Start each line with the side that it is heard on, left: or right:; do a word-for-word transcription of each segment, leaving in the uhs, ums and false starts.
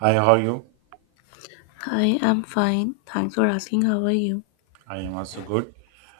right: Hi, how are you?
left: I am fine. Thanks for asking. How are you?
right: I am also good.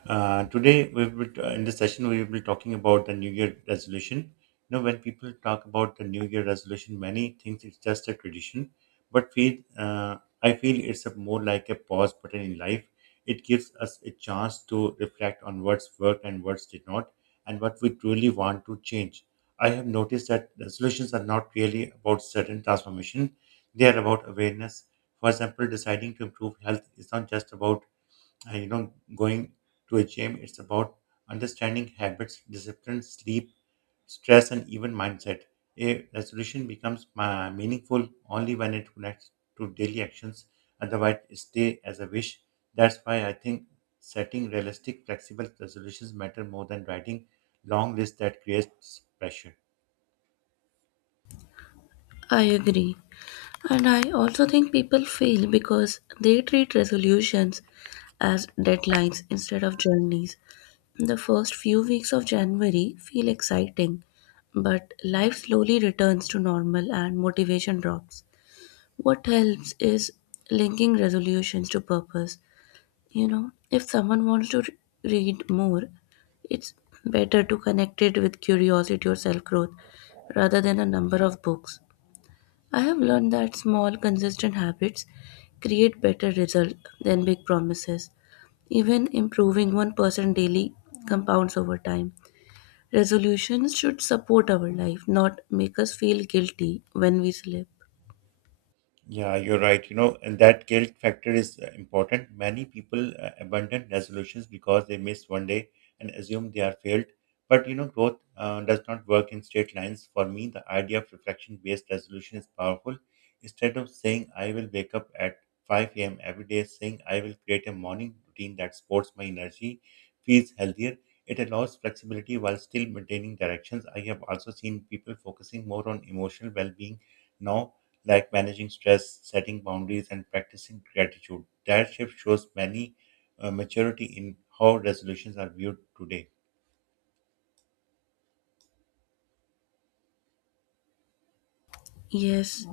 right: Uh, today, we will t- in this session we will be talking about the New Year resolution. You know, when people talk about the New Year resolution, many think it's just a tradition, but feel uh, I feel it's a more like a pause button in life. It gives us a chance to reflect on what's worked and what's did not, and what we truly want to change. I have noticed that resolutions are not really about certain transformation; they are about awareness. For example, deciding to improve health is not just about uh, you know going to a gym. It's about understanding habits, discipline, sleep, stress, and even mindset. A resolution becomes ma- meaningful only when it connects to daily actions. Otherwise it stay as a wish. That's why I think setting realistic flexible resolutions matter more than writing long lists that creates pressure.
left: I agree. And I also think people fail because they treat resolutions as deadlines instead of journeys. The first few weeks of January feel exciting, but life slowly returns to normal and motivation drops. What helps is linking resolutions to purpose. You know, if someone wants to re- read more, it's better to connect it with curiosity or self growth rather than a number of books. I have learned that small consistent habits create better results than big promises. Even improving one percent daily compounds over time. Resolutions should support our life, not make us feel guilty when we slip.
right: Yeah, you're right. You know, and that guilt factor is uh, important. Many people uh, abandon resolutions because they miss one day and assume they are failed. But you know, growth uh, does not work in straight lines. For me, the idea of reflection-based resolution is powerful. Instead of saying I will wake up at five a m every day, saying I will create a morning routine that supports my energy, feels healthier. It allows flexibility while still maintaining directions. I have also seen people focusing more on emotional well-being now, like managing stress, setting boundaries, and practicing gratitude. That shift shows many uh, maturity in how resolutions are viewed today.
left: Yes.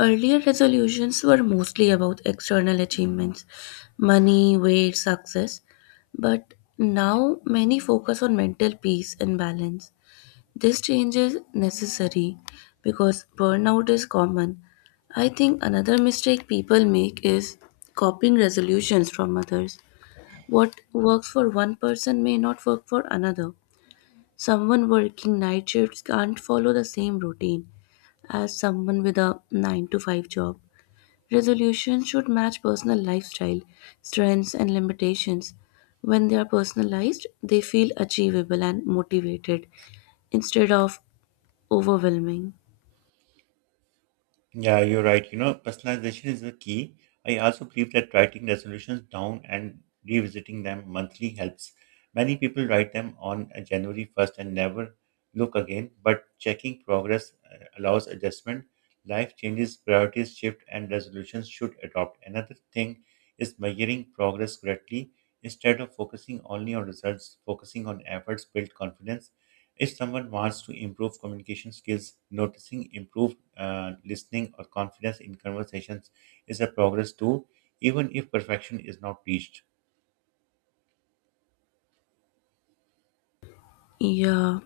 left: Earlier resolutions were mostly about external achievements, money, weight, success, but now many focus on mental peace and balance. This change is necessary because burnout is common. I think another mistake people make is copying resolutions from others. What works for one person may not work for another. Someone working night shifts can't follow the same routine as someone with a nine to five job. Resolution should match personal lifestyle, strengths, and limitations. When they are personalized, they feel achievable and motivated instead of overwhelming.
right: Yeah, you're right. You know, personalization is the key. I also believe that writing resolutions down and revisiting them monthly helps. Many people write them on uh, January first and never look again, but checking progress uh, allows adjustment. Life changes, priorities shift, and resolutions should adopt. Another thing is measuring progress correctly. Instead of focusing only on results, focusing on efforts build confidence. If someone wants to improve communication skills, noticing improved uh, listening or confidence in conversations is a progress too, even if perfection is not reached.
left: Yeah,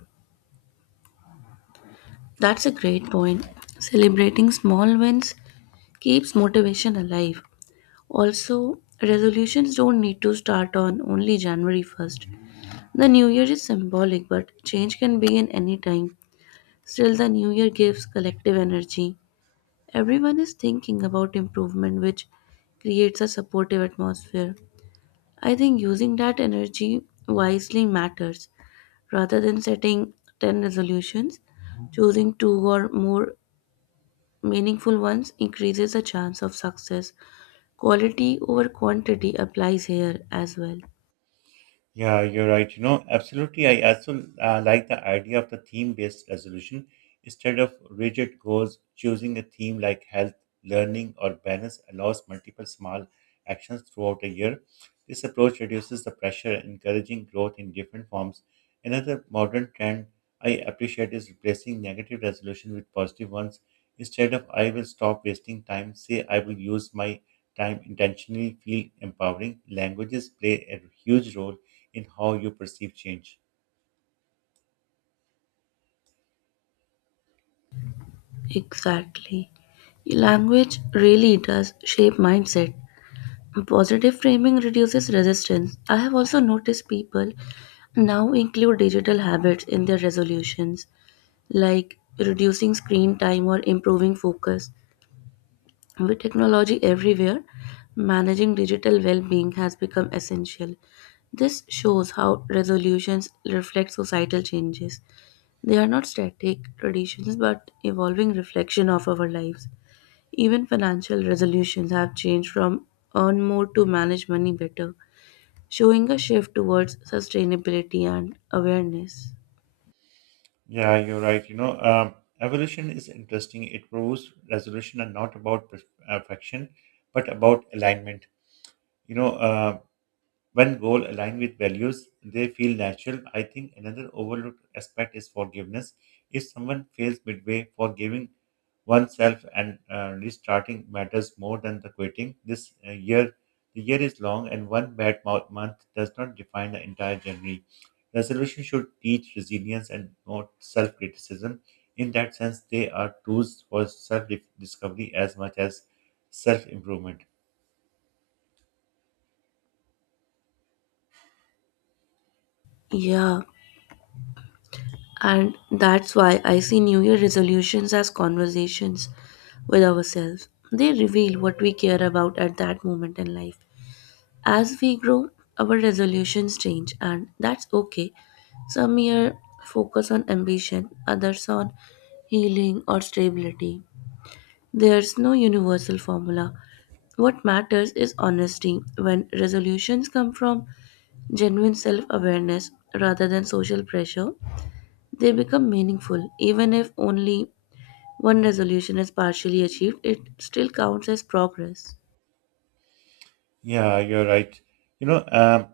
left: that's a great point. Celebrating small wins keeps motivation alive. Also, resolutions don't need to start on only January first. The new year is symbolic, but change can begin any time. Still, the new year gives collective energy. Everyone is thinking about improvement, which creates a supportive atmosphere. I think using that energy wisely matters, rather than setting ten resolutions. Choosing two or more meaningful ones increases the chance of success. Quality over quantity applies here as well.
right: Yeah, you're right. You know, absolutely. I also uh, like the idea of the theme-based resolution. Instead of rigid goals, choosing a theme like health, learning, or balance allows multiple small actions throughout a year. This approach reduces the pressure, encouraging growth in different forms. Another modern trend I appreciate is replacing negative resolution with positive ones. Instead of I will stop wasting time, say I will use my time intentionally, feel empowering. Languages play a huge role in how you perceive change.
left: Exactly. Language really does shape mindset. Positive framing reduces resistance. I have also noticed people now include digital habits in their resolutions, like reducing screen time or improving focus. With technology everywhere, managing digital well being has become essential. This shows how resolutions reflect societal changes. They are not static traditions but evolving reflection of our lives. Even financial resolutions have changed from earn more to manage money better, showing a shift towards sustainability and awareness.
right: Yeah, you're right. You know, um, evolution is interesting. It proves resolution are not about perf- uh, perfection, but about alignment. You know, um, when goals align with values, they feel natural. I think another overlooked aspect is forgiveness. If someone fails midway, forgiving oneself and uh, restarting matters more than the quitting. This uh, year, the year is long, and one bad mo- month does not define the entire journey. Resolution should teach resilience and not self-criticism. In that sense, they are tools for self-discovery as much as self-improvement.
left: Yeah, and that's why I see New Year resolutions as conversations with ourselves. They reveal what we care about at that moment in life. As we grow, our resolutions change, and that's okay. Some year focus on ambition, others on healing or stability. There's no universal formula. What matters is honesty. When resolutions come from genuine self awareness rather than social pressure, they become meaningful. Even if only one resolution is partially achieved, it still counts as progress.
right: Yeah, you're right. You know, um,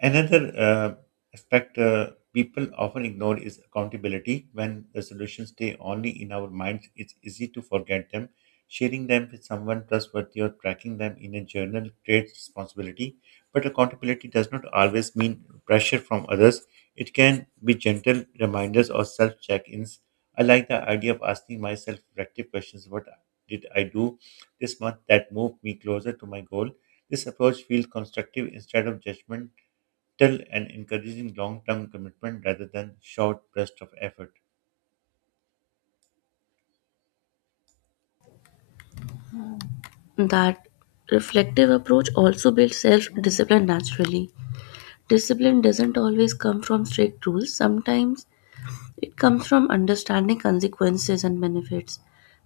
right: another uh, aspect uh, people often ignore is accountability. When the solutions stay only in our minds, it's easy to forget them. Sharing them with someone trustworthy or tracking them in a journal creates responsibility. But accountability does not always mean pressure from others. It can be gentle reminders or self check ins. I like the idea of asking myself reflective questions: What did I do this month that moved me closer to my goal? This approach feels constructive instead of judgment tell and encouraging long-term commitment rather than short burst of effort.
left: That reflective approach also builds self discipline naturally. Discipline doesn't always come from strict rules, sometimes it comes from understanding consequences and benefits.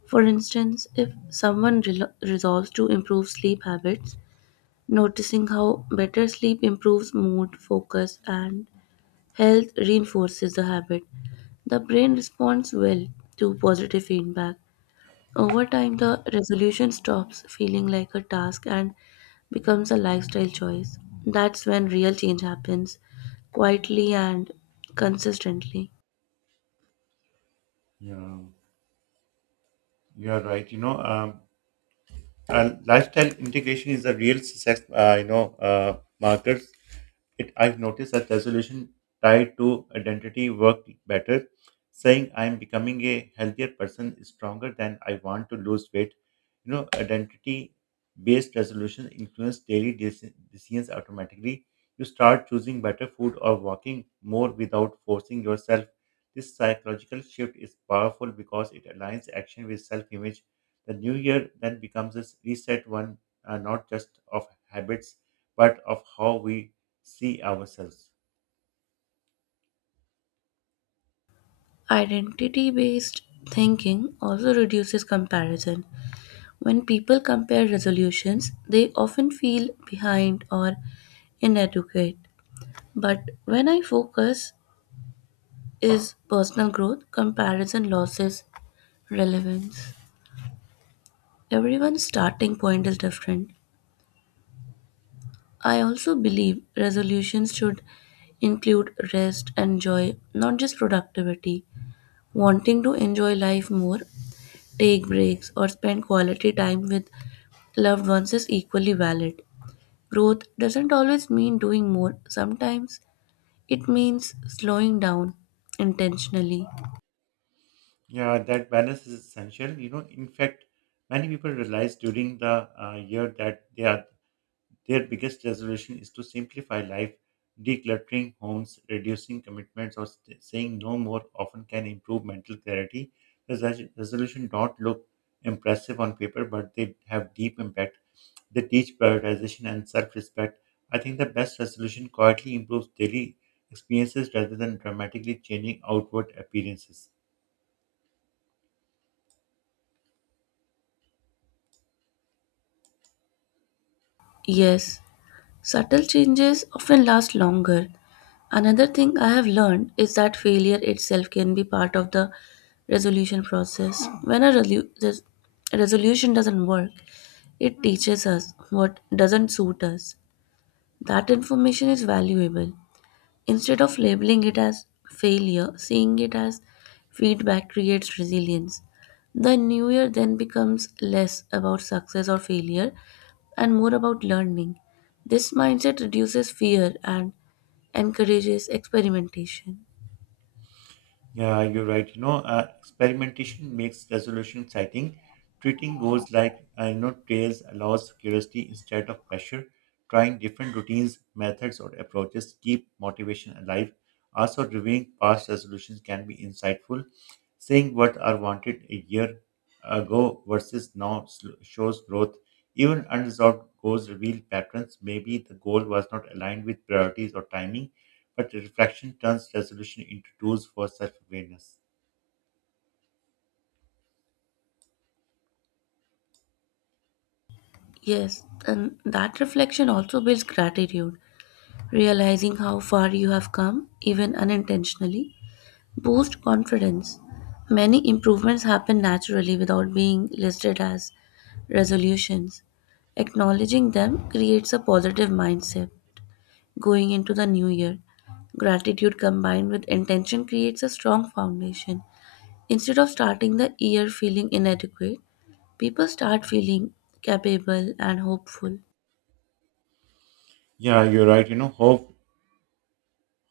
left: For instance, if someone relo- resolves to improve sleep habits, noticing how better sleep improves mood, focus, and health reinforces the habit. The brain responds well to positive feedback. Over time, the resolution stops feeling like a task and becomes a lifestyle choice. That's when real change happens, quietly and consistently.
right: Yeah, you are right. You know, um, uh, lifestyle integration is a real success. Uh, you know, uh, marker it, I've noticed that resolution tied to identity worked better. Saying I'm becoming a healthier person is stronger than I want to lose weight. You know, identity based resolution influence daily deci- decisions automatically. You start choosing better food or walking more without forcing yourself. This psychological shift is powerful because it aligns action with self image. The new year then becomes a reset one, uh, not just of habits, but of how we see ourselves.
left: Identity based thinking also reduces comparison. When people compare resolutions, they often feel behind or in educate, but when I focus is personal growth, comparison losses relevance. Everyone's starting point is different. I also believe resolutions should include rest and joy, not just productivity. Wanting to enjoy life more, take breaks, or spend quality time with loved ones is equally valid. Growth doesn't always mean doing more, sometimes it means slowing down intentionally.
right: Yeah, that balance is essential. You know, in fact, many people realize during the uh, year that they are Their biggest resolution is to simplify life. Decluttering homes, reducing commitments, or st- saying no more often can improve mental clarity. The res- resolution don't look impressive on paper, but they have deep impact. They teach prioritization and self-respect. I think the best resolution quietly improves daily experiences rather than dramatically changing outward appearances.
left: Yes, subtle changes often last longer. Another thing I have learned is that failure itself can be part of the resolution process. When a relu- res- resolution doesn't work, it teaches us what doesn't suit us. That information is valuable. Instead of labeling it as failure, seeing it as feedback creates resilience. The new year then becomes less about success or failure and more about learning. This mindset reduces fear and encourages experimentation.
right: Yeah, you're right. You know, uh, experimentation makes resolution exciting. Treating goals like uh, you know trails allows curiosity instead of pressure. Trying different routines, methods, or approaches keep motivation alive. Also, reviewing past resolutions can be insightful. Saying what I wanted a year ago versus now sl- shows growth. Even unresolved goals reveal patterns. Maybe the goal was not aligned with priorities or timing, but reflection turns resolution into tools for self-awareness.
left: Yes, and that reflection also builds gratitude. Realizing how far you have come, even unintentionally, boost confidence. Many improvements happen naturally without being listed as resolutions. Acknowledging them creates a positive mindset going into the new year. Gratitude combined with intention creates a strong foundation. Instead of starting the year feeling inadequate, people start feeling capable and hopeful.
right: Yeah, you're right. You know, hope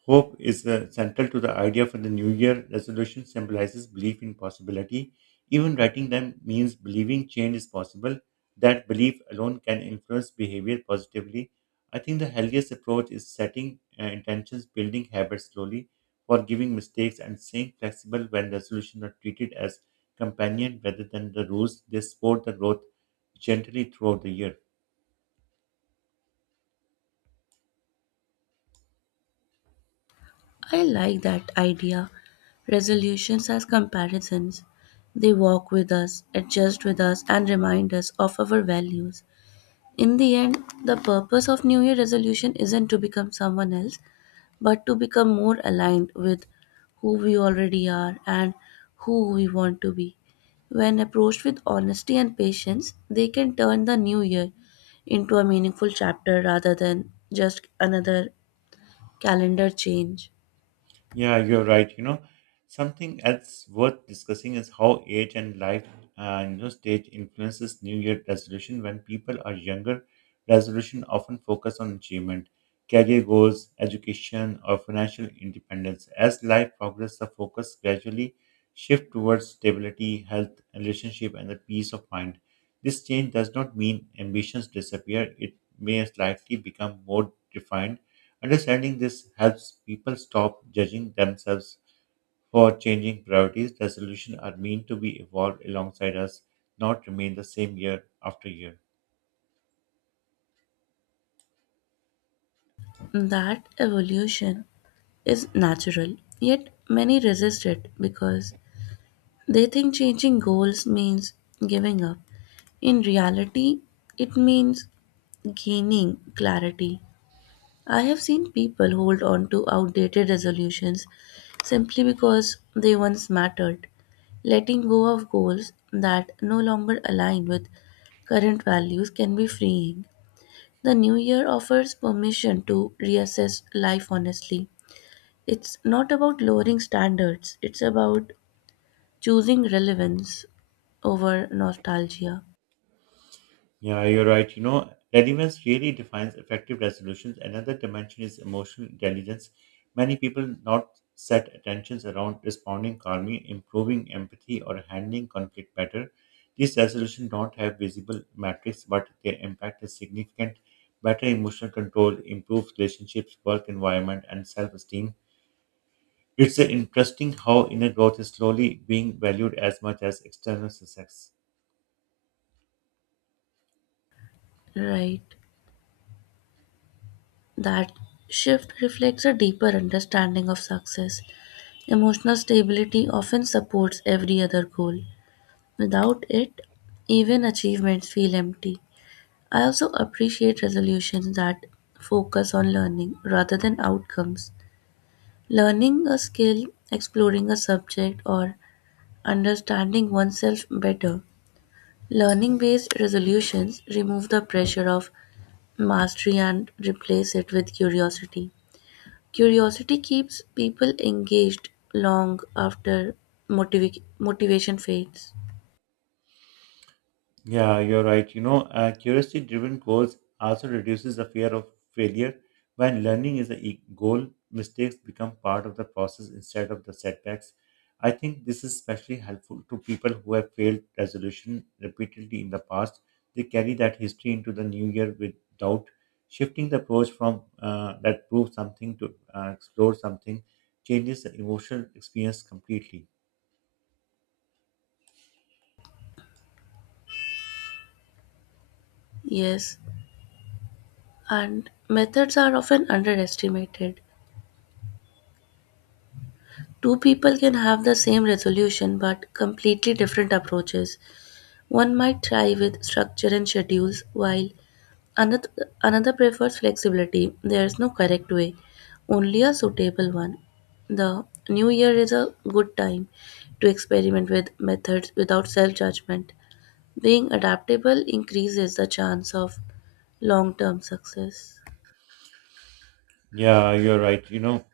right: hope is uh, central to the idea for the New Year resolution. Symbolizes belief in possibility. Even writing them means believing change is possible. That belief alone can influence behavior positively. I think the healthiest approach is setting uh, intentions, building habits slowly, forgiving mistakes, and staying flexible when resolutions are treated as companion rather than the rules. They support the growth gently throughout the year.
left: I like that idea. Resolutions as comparisons. They walk with us, adjust with us, and remind us of our values. In the end, the purpose of New Year resolution isn't to become someone else, but to become more aligned with who we already are and who we want to be. When approached with honesty and patience, they can turn the new year into a meaningful chapter rather than just another calendar change.
right: Yeah, you're right. You know, something else worth discussing is how age and life, uh, you know, stage influences New Year resolution. When people are younger, resolution often focus on achievement, career goals, education, or financial independence. As life progresses, the focus gradually shift towards stability, health, relationship, and the peace of mind. This change does not mean ambitions disappear. It may slightly become more defined. Understanding this helps people stop judging themselves for changing priorities. The solutions are meant to be evolved alongside us, not remain the same year after year.
left: That evolution is natural, yet many resist it because they think changing goals means giving up. In reality, it means gaining clarity. I have seen people hold on to outdated resolutions simply because they once mattered. Letting go of goals that no longer align with current values can be freeing. The new year offers permission to reassess life honestly. It's not about lowering standards, it's about choosing relevance over nostalgia.
right: Yeah, you're right. You know, relevance really defines effective resolutions. Another dimension is emotional intelligence. Many people not set attentions around responding calmly, improving empathy, or handling conflict better. These resolutions don't have visible metrics, but their impact is significant. Better emotional control improves relationships, work environment, and self-esteem. It's uh, interesting how inner growth is slowly being valued as much as external success.
left: Right. That shift reflects a deeper understanding of success. Emotional stability often supports every other goal. Without it, even achievements feel empty. I also appreciate resolutions that focus on learning rather than outcomes. Learning a skill, exploring a subject, or understanding oneself better. Learning-based resolutions remove the pressure of mastery and replace it with curiosity. Curiosity keeps people engaged long after motiva- motivation fades.
right: Yeah, you're right. You know, uh, curiosity-driven goals also reduces the fear of failure. When learning is a e- goal, mistakes become part of the process instead of the setbacks. I think this is especially helpful to people who have failed resolution repeatedly in the past. They carry that history into the new year with doubt. Shifting the approach from uh, that prove something to uh, explore something changes the emotional experience completely.
left: Yes, and methods are often underestimated. Two people can have the same resolution but completely different approaches. One might try with structure and schedules, while Another, another prefers flexibility. There is no correct way, only a suitable one. The new year is a good time to experiment with methods without self judgment. Being adaptable increases the chance of long term success.
right: Yeah, you're right. You know,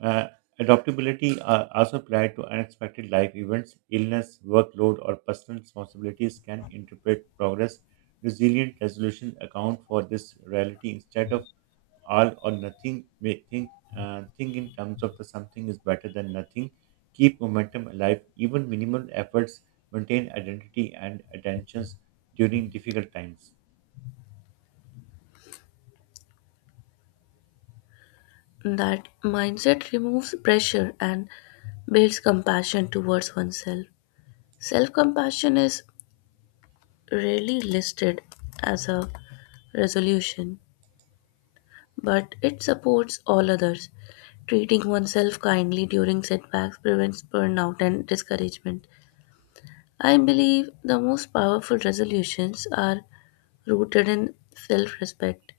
right: Uh, adaptability uh, also applied to unexpected life events, illness, workload, or personal responsibilities can interpret progress. Resilient resolution account for this reality instead of all or nothing. May think uh, think in terms of the something is better than nothing. Keep momentum alive. Even minimal efforts maintain identity and attentions during difficult times.
left: That mindset removes pressure and builds compassion towards oneself. Self compassion is rarely listed as a resolution, but it supports all others. Treating oneself kindly during setbacks prevents burnout and discouragement. I believe the most powerful resolutions are rooted in self respect.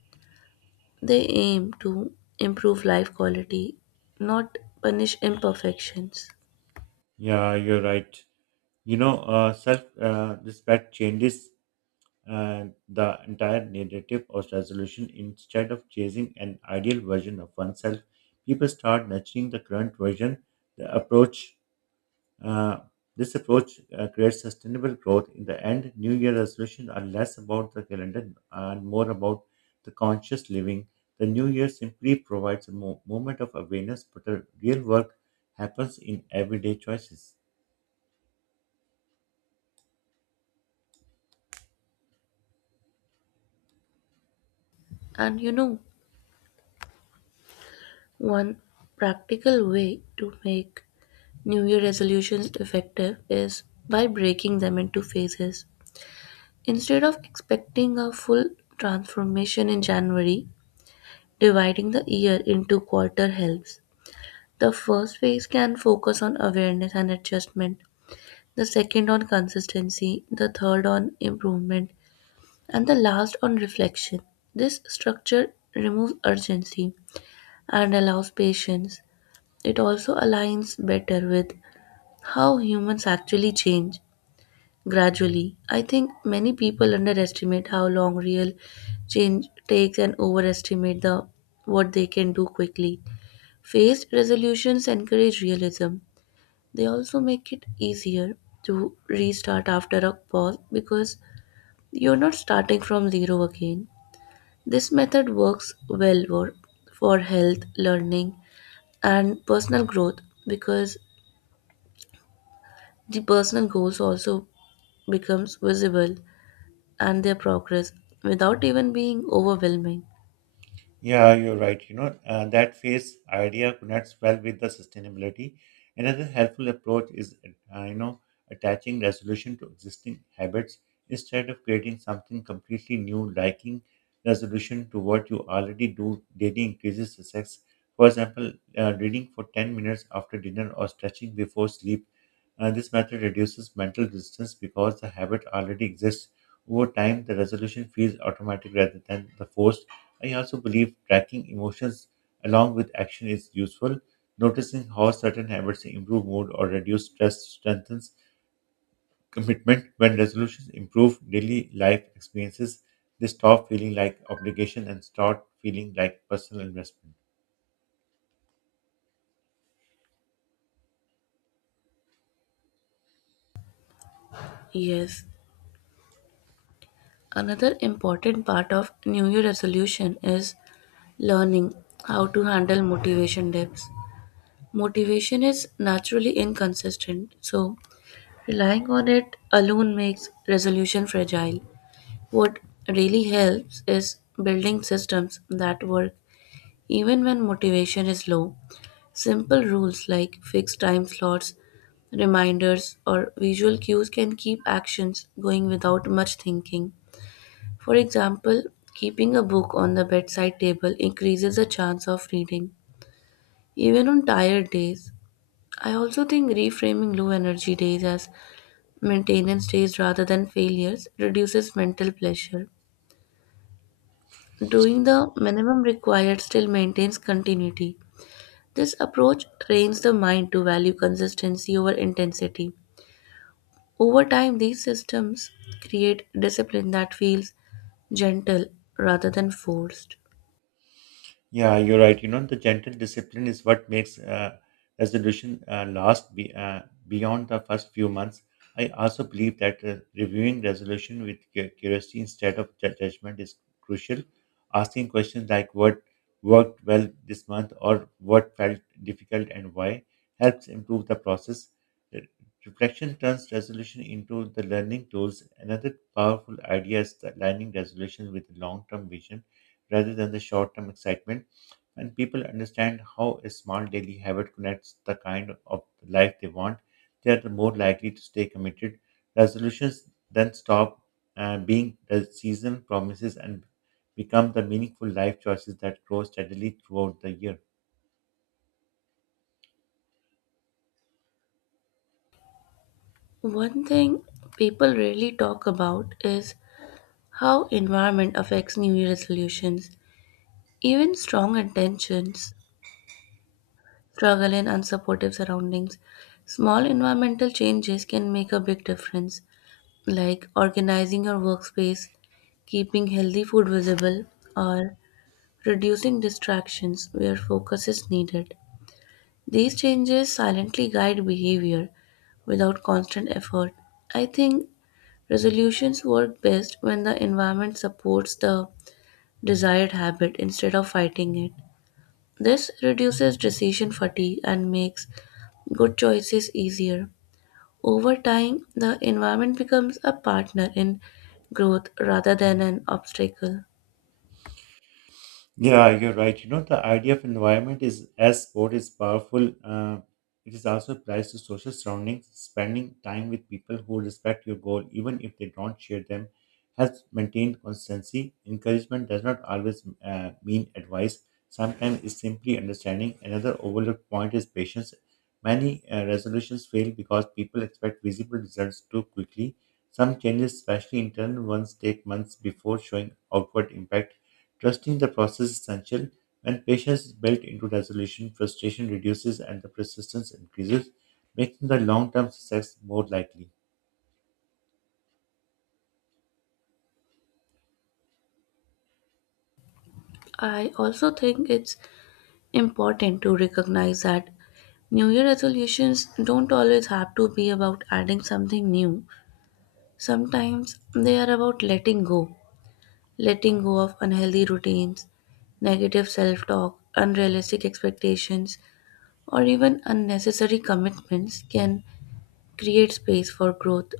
left: They aim to improve life quality, not punish imperfections.
right: Yeah, you're right. You know, uh, self uh, respect changes uh, the entire narrative of resolution instead of chasing an ideal version of oneself. People start nurturing the current version. The approach, uh, this approach uh, creates sustainable growth. In the end, New Year resolutions are less about the calendar and more about the conscious living. The New Year simply provides a mo- moment of awareness, but the real work happens in everyday choices.
left: And you know, one practical way to make New Year resolutions effective is by breaking them into phases. Instead of expecting a full transformation in January, dividing the year into quarter helps. The first phase can focus on awareness and adjustment, the second on consistency, the third on improvement, and the last on reflection. This structure removes urgency and allows patience. It also aligns better with how humans actually change gradually. I think many people underestimate how long real change takes and overestimate the what they can do quickly. Phased resolutions encourage realism. They also make it easier to restart after a pause because you're not starting from zero again. This method works well for, for health, learning, and personal growth, because the personal goals also becomes visible and their progress without even being overwhelming.
right: Yeah, you're right. You know, uh, that phase idea connects well with the sustainability. Another helpful approach is, uh, you know, attaching resolution to existing habits instead of creating something completely new, liking resolution to what you already do daily increases success. For example, uh, reading for ten minutes after dinner or stretching before sleep. Uh, this method reduces mental distance because the habit already exists. Over time, the resolution feels automatic rather than the forced. I also believe tracking emotions along with action is useful. Noticing how certain habits improve mood or reduce stress strengthens commitment. When resolutions improve daily life experiences, they stop feeling like obligation and start feeling like personal investment.
left: Yes, another important part of New Year resolution is learning how to handle motivation dips. Motivation is naturally inconsistent, so relying on it alone makes resolution fragile. What really helps is building systems that work even when motivation is low. Simple rules like fixed time slots, reminders, or visual cues can keep actions going without much thinking. For example, keeping a book on the bedside table increases the chance of reading, even on tired days. I also think reframing low energy days as maintenance days rather than failures reduces mental pressure. Doing the minimum required still maintains continuity. This approach trains the mind to value consistency over intensity. Over time, these systems create discipline that feels gentle rather than forced.
right: Yeah, you're right. You know, the gentle discipline is what makes uh, resolution uh, last be, uh, beyond the first few months. I also believe that uh, reviewing resolution with cu- curiosity instead of ju- judgment is crucial. Asking questions like what worked well this month or what felt difficult and why helps improve the process. Re- Reflection turns resolution into the learning tools. Another powerful idea is the aligning resolution with long-term vision rather than the short term excitement. When people understand how a small daily habit connects the kind of life they want, they are the more likely to stay committed. Resolutions then stop uh, being the season promises and become the meaningful life choices that grow steadily throughout the year.
left: One thing people rarely talk about is how environment affects New Year resolutions. Even strong intentions struggle in unsupportive surroundings. Small environmental changes can make a big difference, like organizing your workspace, keeping healthy food visible, or reducing distractions where focus is needed. These changes silently guide behavior without constant effort. I think resolutions work best when the environment supports the desired habit instead of fighting it. This reduces decision fatigue and makes good choices easier. Over time, the environment becomes a partner in growth rather than an obstacle.
right: Yeah, you're right. You know, the idea of environment is as sport is powerful. Uh, it is also applies to social surroundings. Spending time with people who respect your goal, even if they don't share them, helps maintain consistency. Encouragement does not always uh, mean advice. Sometimes it's simply understanding. Another overlooked point is patience. Many uh, resolutions fail because people expect visible results too quickly. Some changes, especially internal ones, take months before showing outward impact. Trusting the process is essential. When patience is built into resolution, frustration reduces and the persistence increases, making the long term success more likely.
left: I also think it's important to recognize that New Year resolutions don't always have to be about adding something new. Sometimes they are about letting go. Letting go of unhealthy routines, negative self talk, unrealistic expectations, or even unnecessary commitments can create space for growth.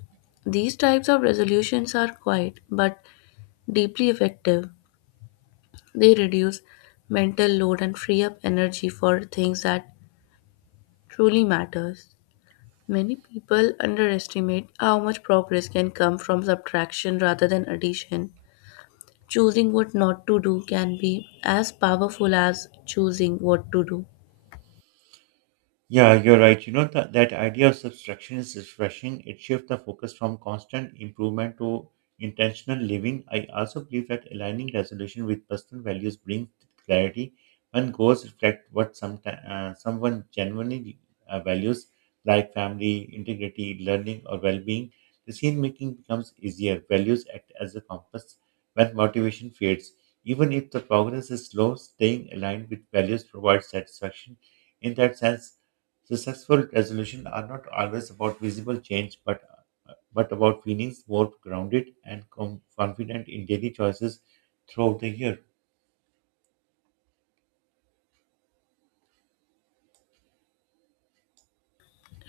left: These types of resolutions are quiet but deeply effective. They reduce mental load and free up energy for things that truly matters. Many people underestimate how much progress can come from subtraction rather than addition. Choosing what not to do can be as powerful as choosing what to do.
right: Yeah, you're right. You know, th- that idea of subtraction is refreshing. It shifts the focus from constant improvement to intentional living. I also believe that aligning resolution with personal values brings clarity. When goals reflect what some uh, someone genuinely uh, values, like family, integrity, learning, or well-being. Decision making becomes easier. Values act as a compass when motivation fades. Even if the progress is slow, staying aligned with values provides satisfaction. In that sense, successful resolutions are not always about visible change, but but about feeling more grounded and com- confident in daily choices throughout the year.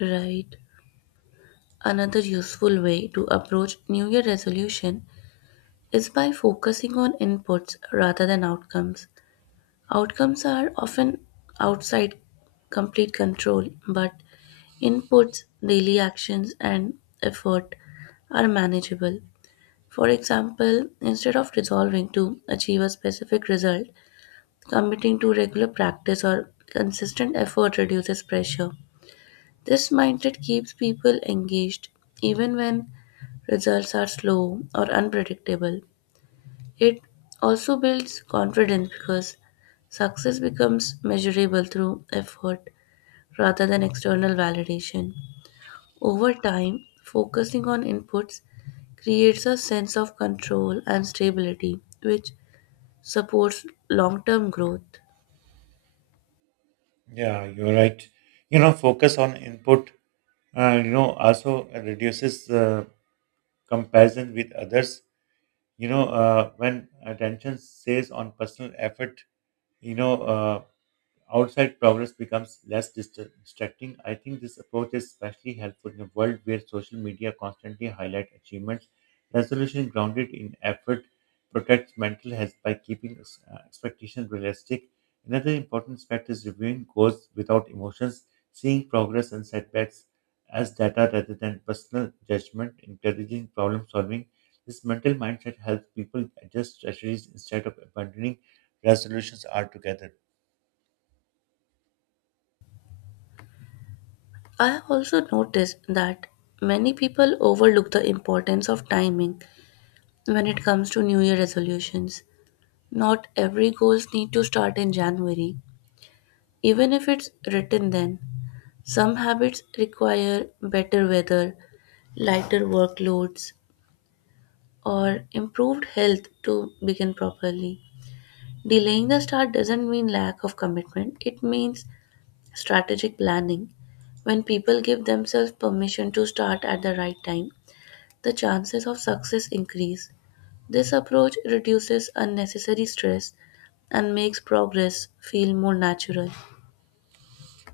left: Right. Another useful way to approach New Year resolution is by focusing on inputs rather than outcomes. Outcomes are often outside complete control, but inputs, daily actions, and effort are manageable. For example, instead of resolving to achieve a specific result, committing to regular practice or consistent effort reduces pressure. This mindset keeps people engaged even when results are slow or unpredictable. It also builds confidence because success becomes measurable through effort rather than external validation. Over time, focusing on inputs creates a sense of control and stability, which supports long term growth.
right: Yeah, you're right. You know, focus on input. Uh, you know, also reduces uh, comparison with others. You know, uh, when attention stays on personal effort, you know. Uh, Outside progress becomes less dist- distracting. I think this approach is especially helpful in a world where social media constantly highlight achievements. Resolution grounded in effort protects mental health by keeping ex- uh, expectations realistic. Another important aspect is reviewing goals without emotions, seeing progress and setbacks as data rather than personal judgment, encouraging problem solving. This mental mindset helps people adjust strategies instead of abandoning resolutions altogether.
left: I have also noticed that many people overlook the importance of timing when it comes to New Year resolutions. Not every goals need to start in January, even if it's written then. Some habits require better weather, lighter workloads, or improved health to begin properly. Delaying the start doesn't mean lack of commitment, it means strategic planning. When people give themselves permission to start at the right time, the chances of success increase. This approach reduces unnecessary stress and makes progress feel more natural.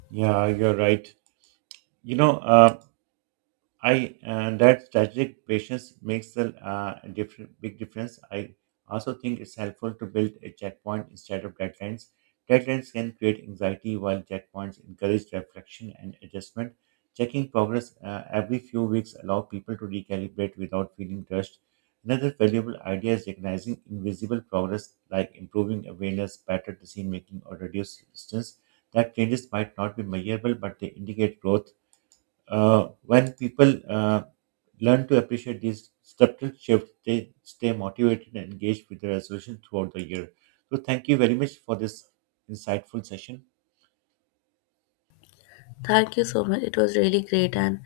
right: Yeah, you're right. You know, uh, I uh, that strategic patience makes a uh, different big difference. I also think it's helpful to build a checkpoint instead of deadlines. Deadlines can create anxiety, while checkpoints encourage reflection and adjustment. Checking progress uh, every few weeks allow people to recalibrate without feeling rushed. Another valuable idea is recognizing invisible progress, like improving awareness, better decision making, or reduced distance. That changes might not be measurable, but they indicate growth uh, when people uh, learn to appreciate these subtle shifts, they stay motivated and engaged with the resolution throughout the year. So, thank you very much for this insightful session.
left: Thank you so much. It was really great and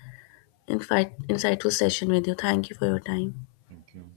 left: infi- insightful session with you. Thank you for your time.
right: Thank you.